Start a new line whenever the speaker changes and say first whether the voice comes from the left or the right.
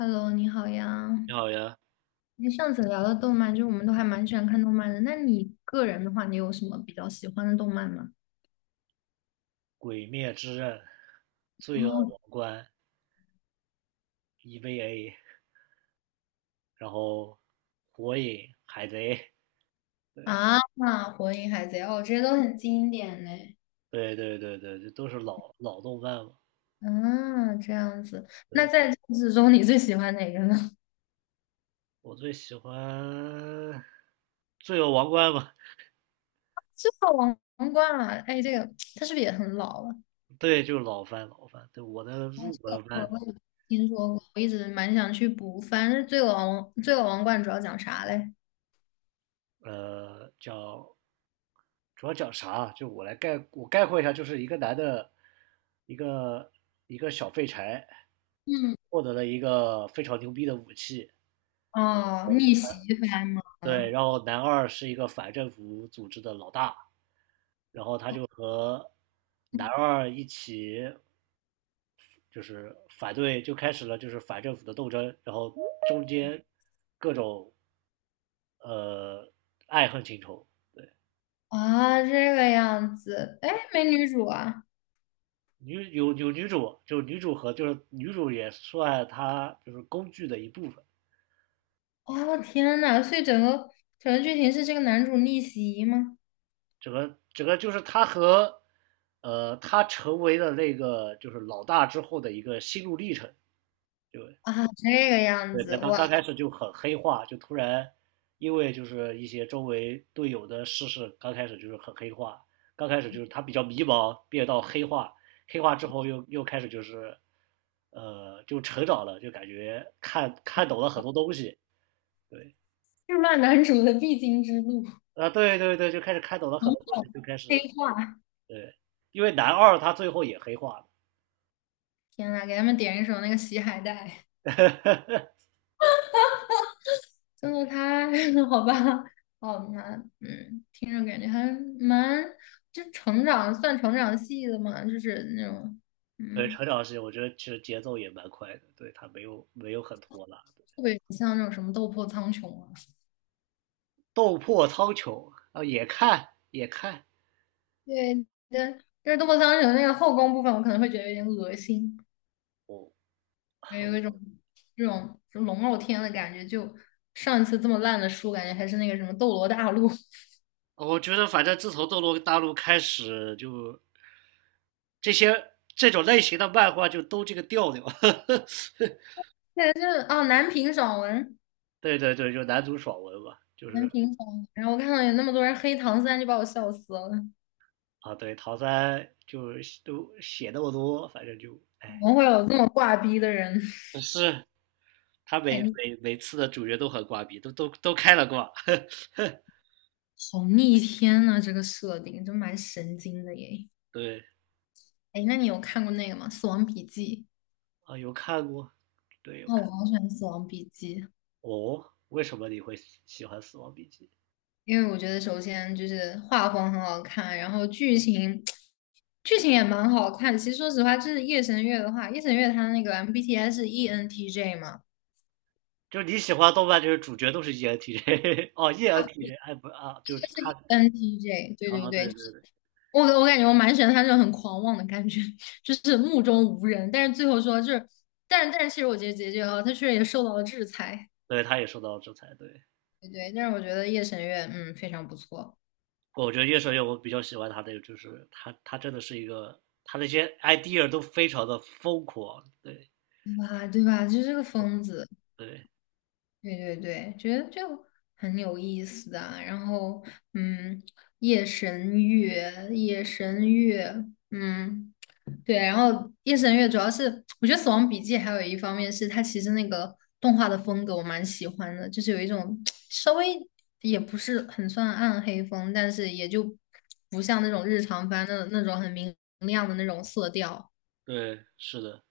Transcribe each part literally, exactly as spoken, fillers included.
left: Hello，你好呀。
right: 你好呀，
left: 你上次聊的动漫，就是我们都还蛮喜欢看动漫的。那你个人的话，你有什么比较喜欢的动漫吗？
right: 《鬼灭之刃》、《罪恶
left: 哦。
right: 王冠》、E V A，然后《火影》、《海贼》，
left: 啊，那《火影》《海贼》哦，这些都很经典嘞。
right: 对对对对，这都是老老动漫嘛。
left: 啊，这样子。那
right: 对，
left: 在这之中，你最喜欢哪个呢？
right: 我最喜欢《罪恶王冠》嘛。
left: 这个王王冠啊。哎，这个它是不是也很老了？
right: 对，就是老番老番。对，我的
left: 哦，
right: 入
left: 这个
right: 门
left: 我
right: 番。
left: 我有听说过，我一直蛮想去补。反正《罪恶王》《罪恶王冠》主要讲啥嘞？
right: 呃，叫主要讲啥啊？就我来概我概括一下，就是一个男的，一个一个小废柴，
left: 嗯。
right: 获得了一个非常牛逼的武器。
left: 哦，逆袭番吗？
right: 对，然后男二是一个反政府组织的老大，然后他就和男二一起就是反对，就开始了就是反政府的斗争，然后中间各种呃爱恨情仇。对，
left: 啊，这个样子，哎，没女主啊！
right: 女有有女主，就是女主和就是女主也算她就是工具的一部分。
left: 哦，天呐，所以整个整个剧情是这个男主逆袭吗？
right: 整个整个就是她和呃她成为了那个就是老大之后的一个心路历程。就
left: 啊，这个样
right: 对，
left: 子，
right: 在刚
left: 哇，
right: 刚开始就很黑化，就突然因为就是一些周围队友的逝事，刚开始就是很黑化，刚开始就是他比较迷茫，变到黑化，黑化之后又又开始就是，呃，就成长了，就感觉看看懂了很多东西。对。
left: 日漫男主的必经之路。
right: 啊，对对对，就开始看懂了
left: 嗯，
right: 很多东西，就开始
left: 黑化！
right: 对，因为男二他最后也黑化了。
left: 天呐，给他们点一首那个《洗海带》，真的太 好吧？好难。那嗯，听着感觉还蛮，就成长算成长系的嘛，就是那种。
right: 对，
left: 嗯，
right: 成长是我觉得其实节奏也蛮快的，对他没有没有很拖拉。
left: 特别像那种什么《斗破苍穹》啊。
right: 斗破苍穹啊，也看也看。
left: 对，对，就是斗破苍穹》那个后宫部分，我可能会觉得有点恶心，
right: 哦，
left: 也有一种这种就龙傲天的感觉。就上一次这么烂的书，感觉还是那个什么《斗罗大陆》。
right: 我觉得反正自从《斗罗大陆》开始就这些这种类型的漫画就都这个调调。
left: 对，就是哦，南屏爽文，
right: 对对对，就男主爽文嘛，就
left: 南
right: 是
left: 屏爽文。然后我看到有那么多人黑唐三，就把我笑死了。
right: 啊，对唐三就是都写那么多，反正就
left: 怎
right: 哎，
left: 么会有这么挂逼的人？
right: 是他
left: 太
right: 每
left: 逆
right: 每每次的主角都很挂逼，都都都开了挂。
left: 好逆天呐、这个设定真蛮神经的耶。
right: 对
left: 哎，那你有看过那个吗？《死亡笔记》。
right: 啊，有看过，对有
left: 哦，
right: 看。
left: 我好喜欢《死亡笔记》。
right: 哦，为什么你会喜欢《死亡笔记》？
left: 因为我觉得首先就是画风很好看，然后剧情剧情也蛮好看。其实说实话，就是夜神月的话，夜神月它那个 M B T I 是 E N T J 嘛，
right: 就是你喜欢动漫，就是主角都是 E N T J。 哦，E N T J 哎不啊，就是
left: 就是
right: 他
left: E N T J，对对
right: 啊，对
left: 对。
right: 对对，
left: 我我感觉我蛮喜欢他这种很狂妄的感觉，就是目中无人，但是最后说就是，但是但是其实我觉得结局哈，他确实也受到了制裁。
right: 对他也受到了制裁。对，
left: 对对，但是我觉得夜神月嗯非常不错。
right: 我觉得夜神月我比较喜欢他的，就是他他真的是一个，他那些 idea 都非常的疯狂。对
left: 对吧？对吧？就是这个疯子。
right: 对
left: 对对对，觉得就很有意思的啊。然后，嗯，夜神月，夜神月。嗯，对。然后夜神月主要是，我觉得《死亡笔记》还有一方面是它其实那个动画的风格我蛮喜欢的，就是有一种稍微也不是很算暗黑风，但是也就不像那种日常番的那种很明亮的那种色调，
right: 对，是的，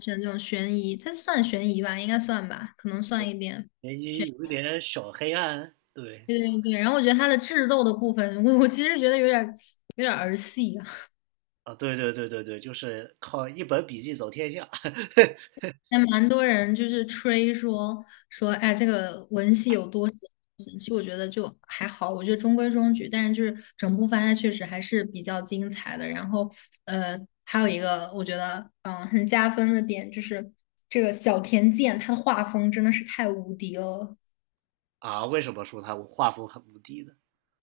left: 选这种悬疑，它算悬疑吧，应该算吧，可能算一点。
right: 也谊
left: 悬。
right: 有一点小黑暗。对
left: 对对对，然后我觉得他的智斗的部分，我我其实觉得有点有点儿儿戏啊。
right: 啊，对对对对对，就是靠一本笔记走天下。
left: 还蛮多人就是吹说说，哎，这个文戏有多神神其实我觉得就还好，我觉得中规中矩，但是就是整部番它确实还是比较精彩的。然后呃，还有一个我觉得嗯很加分的点就是这个小田健他的画风真的是太无敌了。
right: 啊。为什么说他画风很无敌呢？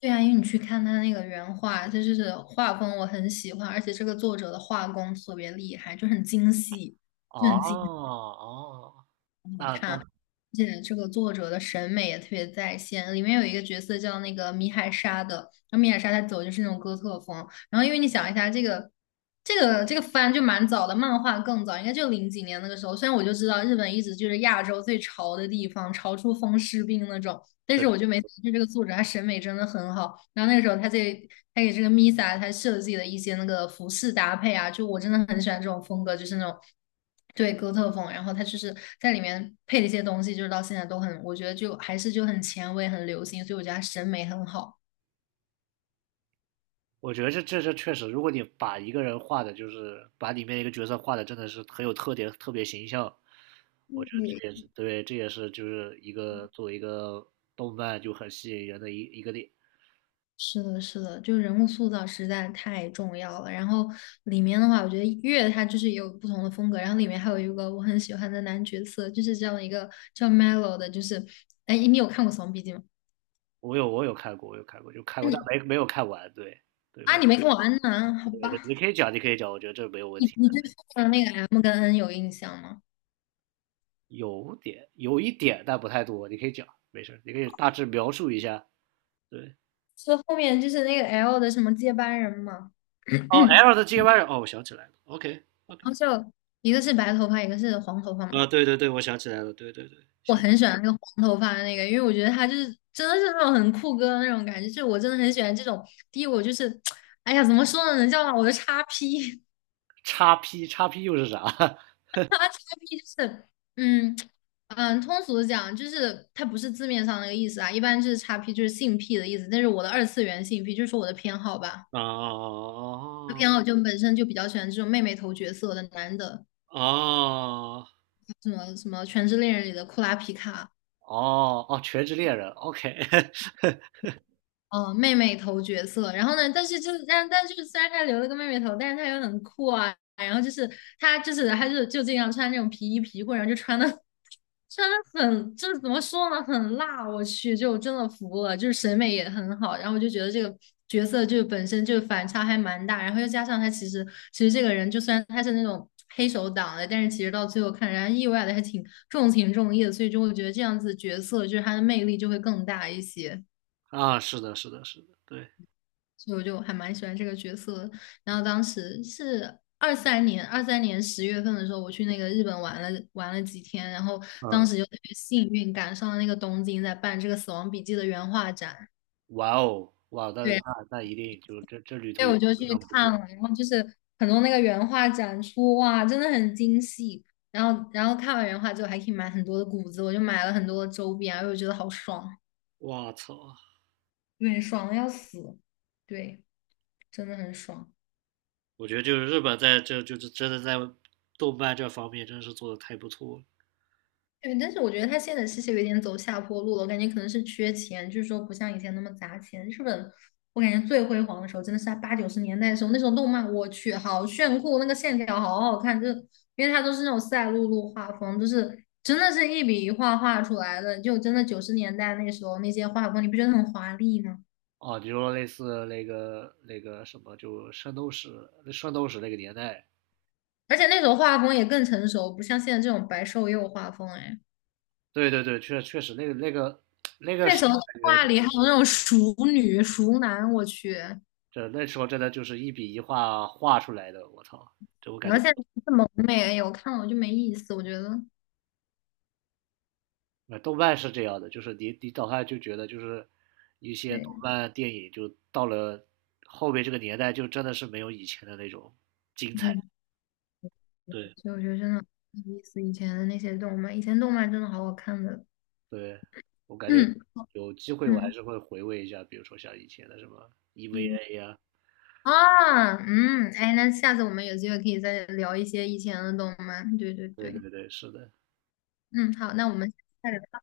left: 对啊，因为你去看他那个原画，他就是画风我很喜欢，而且这个作者的画工特别厉害，就很精细，
right: 哦
left: 就很精细。
right: 哦，那那
left: 而且这个作者的审美也特别在线。里面有一个角色叫那个米海沙的，然后米海沙他走的就是那种哥特风。然后因为你想一下，这个这个这个番就蛮早的，漫画更早，应该就零几年那个时候。虽然我就知道日本一直就是亚洲最潮的地方，潮出风湿病那种。但是
right: 对
left: 我就没就这个作者他审美真的很好。然后那个时候他在他给这个 Misa 他设计的一些那个服饰搭配啊，就我真的很喜欢这种风格，就是那种对哥特风。然后他就是在里面配了一些东西，就是到现在都很，我觉得就还是就很前卫、很流行，所以我觉得他审美很好。
right: 我觉得这这这确实，如果你把一个人画的，就是把里面一个角色画的，真的是很有特点，特别形象，我觉得这也是对，这也是就是一个作为一个动漫就很吸引人的一一个点。
left: 是的，是的，就人物塑造实在太重要了。然后里面的话，我觉得月它就是有不同的风格，然后里面还有一个我很喜欢的男角色，就是这样一个叫 Melo 的，就是，哎，你有看过《死亡笔记》吗？
right: 我有我有看过，我有看过，就看过，但
left: 你
right: 没没有看完。对对，
left: 啊，
right: 没有
left: 你没跟我安呢？好
right: 对
left: 吧，
right: 对，你可以讲，你可以讲，我觉得这没有问
left: 你
right: 题
left: 你
right: 的
left: 对后面的那个 M 跟 N 有印象吗？
right: 有点有一点，但不太多，你可以讲，没事儿，你可以大致描述一下。对，
left: 是后面就是那个 L 的什么接班人嘛，
right: 哦，L 的
left: 然
right: G Y,哦，我想起来了，OK OK,
left: 后就一个是白头发，一个是黄头发嘛。
right: 啊，对对对，我想起来了，对对对，
left: 我
right: 想。
left: 很喜欢那个黄头发的那个，因为我觉得他就是真的是那种很酷哥的那种感觉，就是我真的很喜欢这种。第一，我就是，哎呀，怎么说呢，能叫上我的叉 P。
right: 叉 P 叉 P 又是啥？
left: 他叉 P 就是，嗯嗯，通俗的讲，就是它不是字面上那个意思啊，一般就是叉 P 就是性癖的意思，但是我的二次元性癖就是说我的偏好吧，我的
right: 哦
left: 偏好就本身就比较喜欢这种妹妹头角色的男的，
right: 哦哦
left: 什么什么《全职猎人》里的库拉皮卡，
right: 哦，哦！全职猎人，OK。
left: 嗯，妹妹头角色，然后呢，但是就是但但就是虽然他留了个妹妹头，但是他又很酷啊，然后就是他就是他就就经常穿那种皮衣皮裤，然后就穿的。真的很，就是怎么说呢，很辣，我去，就真的服了，就是审美也很好，然后我就觉得这个角色就本身就反差还蛮大，然后又加上他其实其实这个人就虽然他是那种黑手党的，但是其实到最后看人家意外的还挺重情重义的，所以就会觉得这样子角色就是他的魅力就会更大一些。
right: 啊，是的，是的，是的，对。
left: 所以我就还蛮喜欢这个角色的。然后当时是二三年，二三年十月份的时候，我去那个日本玩了玩了几天，然后当
right: 嗯，
left: 时就特别幸运赶上了那个东京在办这个《死亡笔记》的原画展。
right: 哇哦，哇，那
left: 对，
right: 那那一定就这这旅
left: 所
right: 途
left: 以
right: 一
left: 我
right: 定
left: 就去
right: 非常不错，
left: 看了，然后就是很多那个原画展出，哇，真的很精细。然后，然后看完原画之后，还可以买很多的谷子，我就买了很多的周边，然后我觉得好爽。
right: 哇操！
left: 对，爽的要死。对，真的很爽。
right: 我觉得就是日本在这就是真的在动漫这方面真是做的太不错了。
left: 对，但是我觉得他现在其实有点走下坡路了，我感觉可能是缺钱，就是说不像以前那么砸钱。日本，我感觉最辉煌的时候真的是在八九十年代的时候。那时候动漫我去好炫酷，那个线条好好看，就因为它都是那种赛璐璐画风，就是真的是一笔一画画出来的。就真的九十年代那时候那些画风，你不觉得很华丽吗？
right: 哦，你说类似那个那个什么，就圣斗士，圣斗士那个年代，
left: 而且那时候画风也更成熟，不像现在这种白瘦幼画风。哎，
right: 对对对，确确实那个那个那个
left: 那
right: 时
left: 时候
right: 候
left: 动
right: 感
left: 画
right: 觉
left: 里还有那种熟女、熟男，我去。
right: 这那时候真的就是一笔一画画出来的，我操！这我感
left: 然
right: 觉，
left: 后现在这么美，哎呀，我看了我就没意思，我觉得。
right: 呃，动漫是这样的，就是你你早上就觉得就是一些动
left: 对，
right: 漫电影，就到了后面这个年代，就真的是没有以前的那种精彩。
left: 对，
right: 对，
left: 所以我觉得真的没意思。以前的那些动漫，以前动漫真的好好看的。
right: 对，我感觉
left: 嗯
right: 有机会我还
left: 嗯
right: 是会回味一下，比如说像以前的什么
left: 嗯，
right: E V A 呀、
left: 啊，嗯，哎，那下次我们有机会可以再聊一些以前的动漫。对对
right: 对
left: 对。
right: 对对，是的。
left: 嗯，好，那我们下次再聊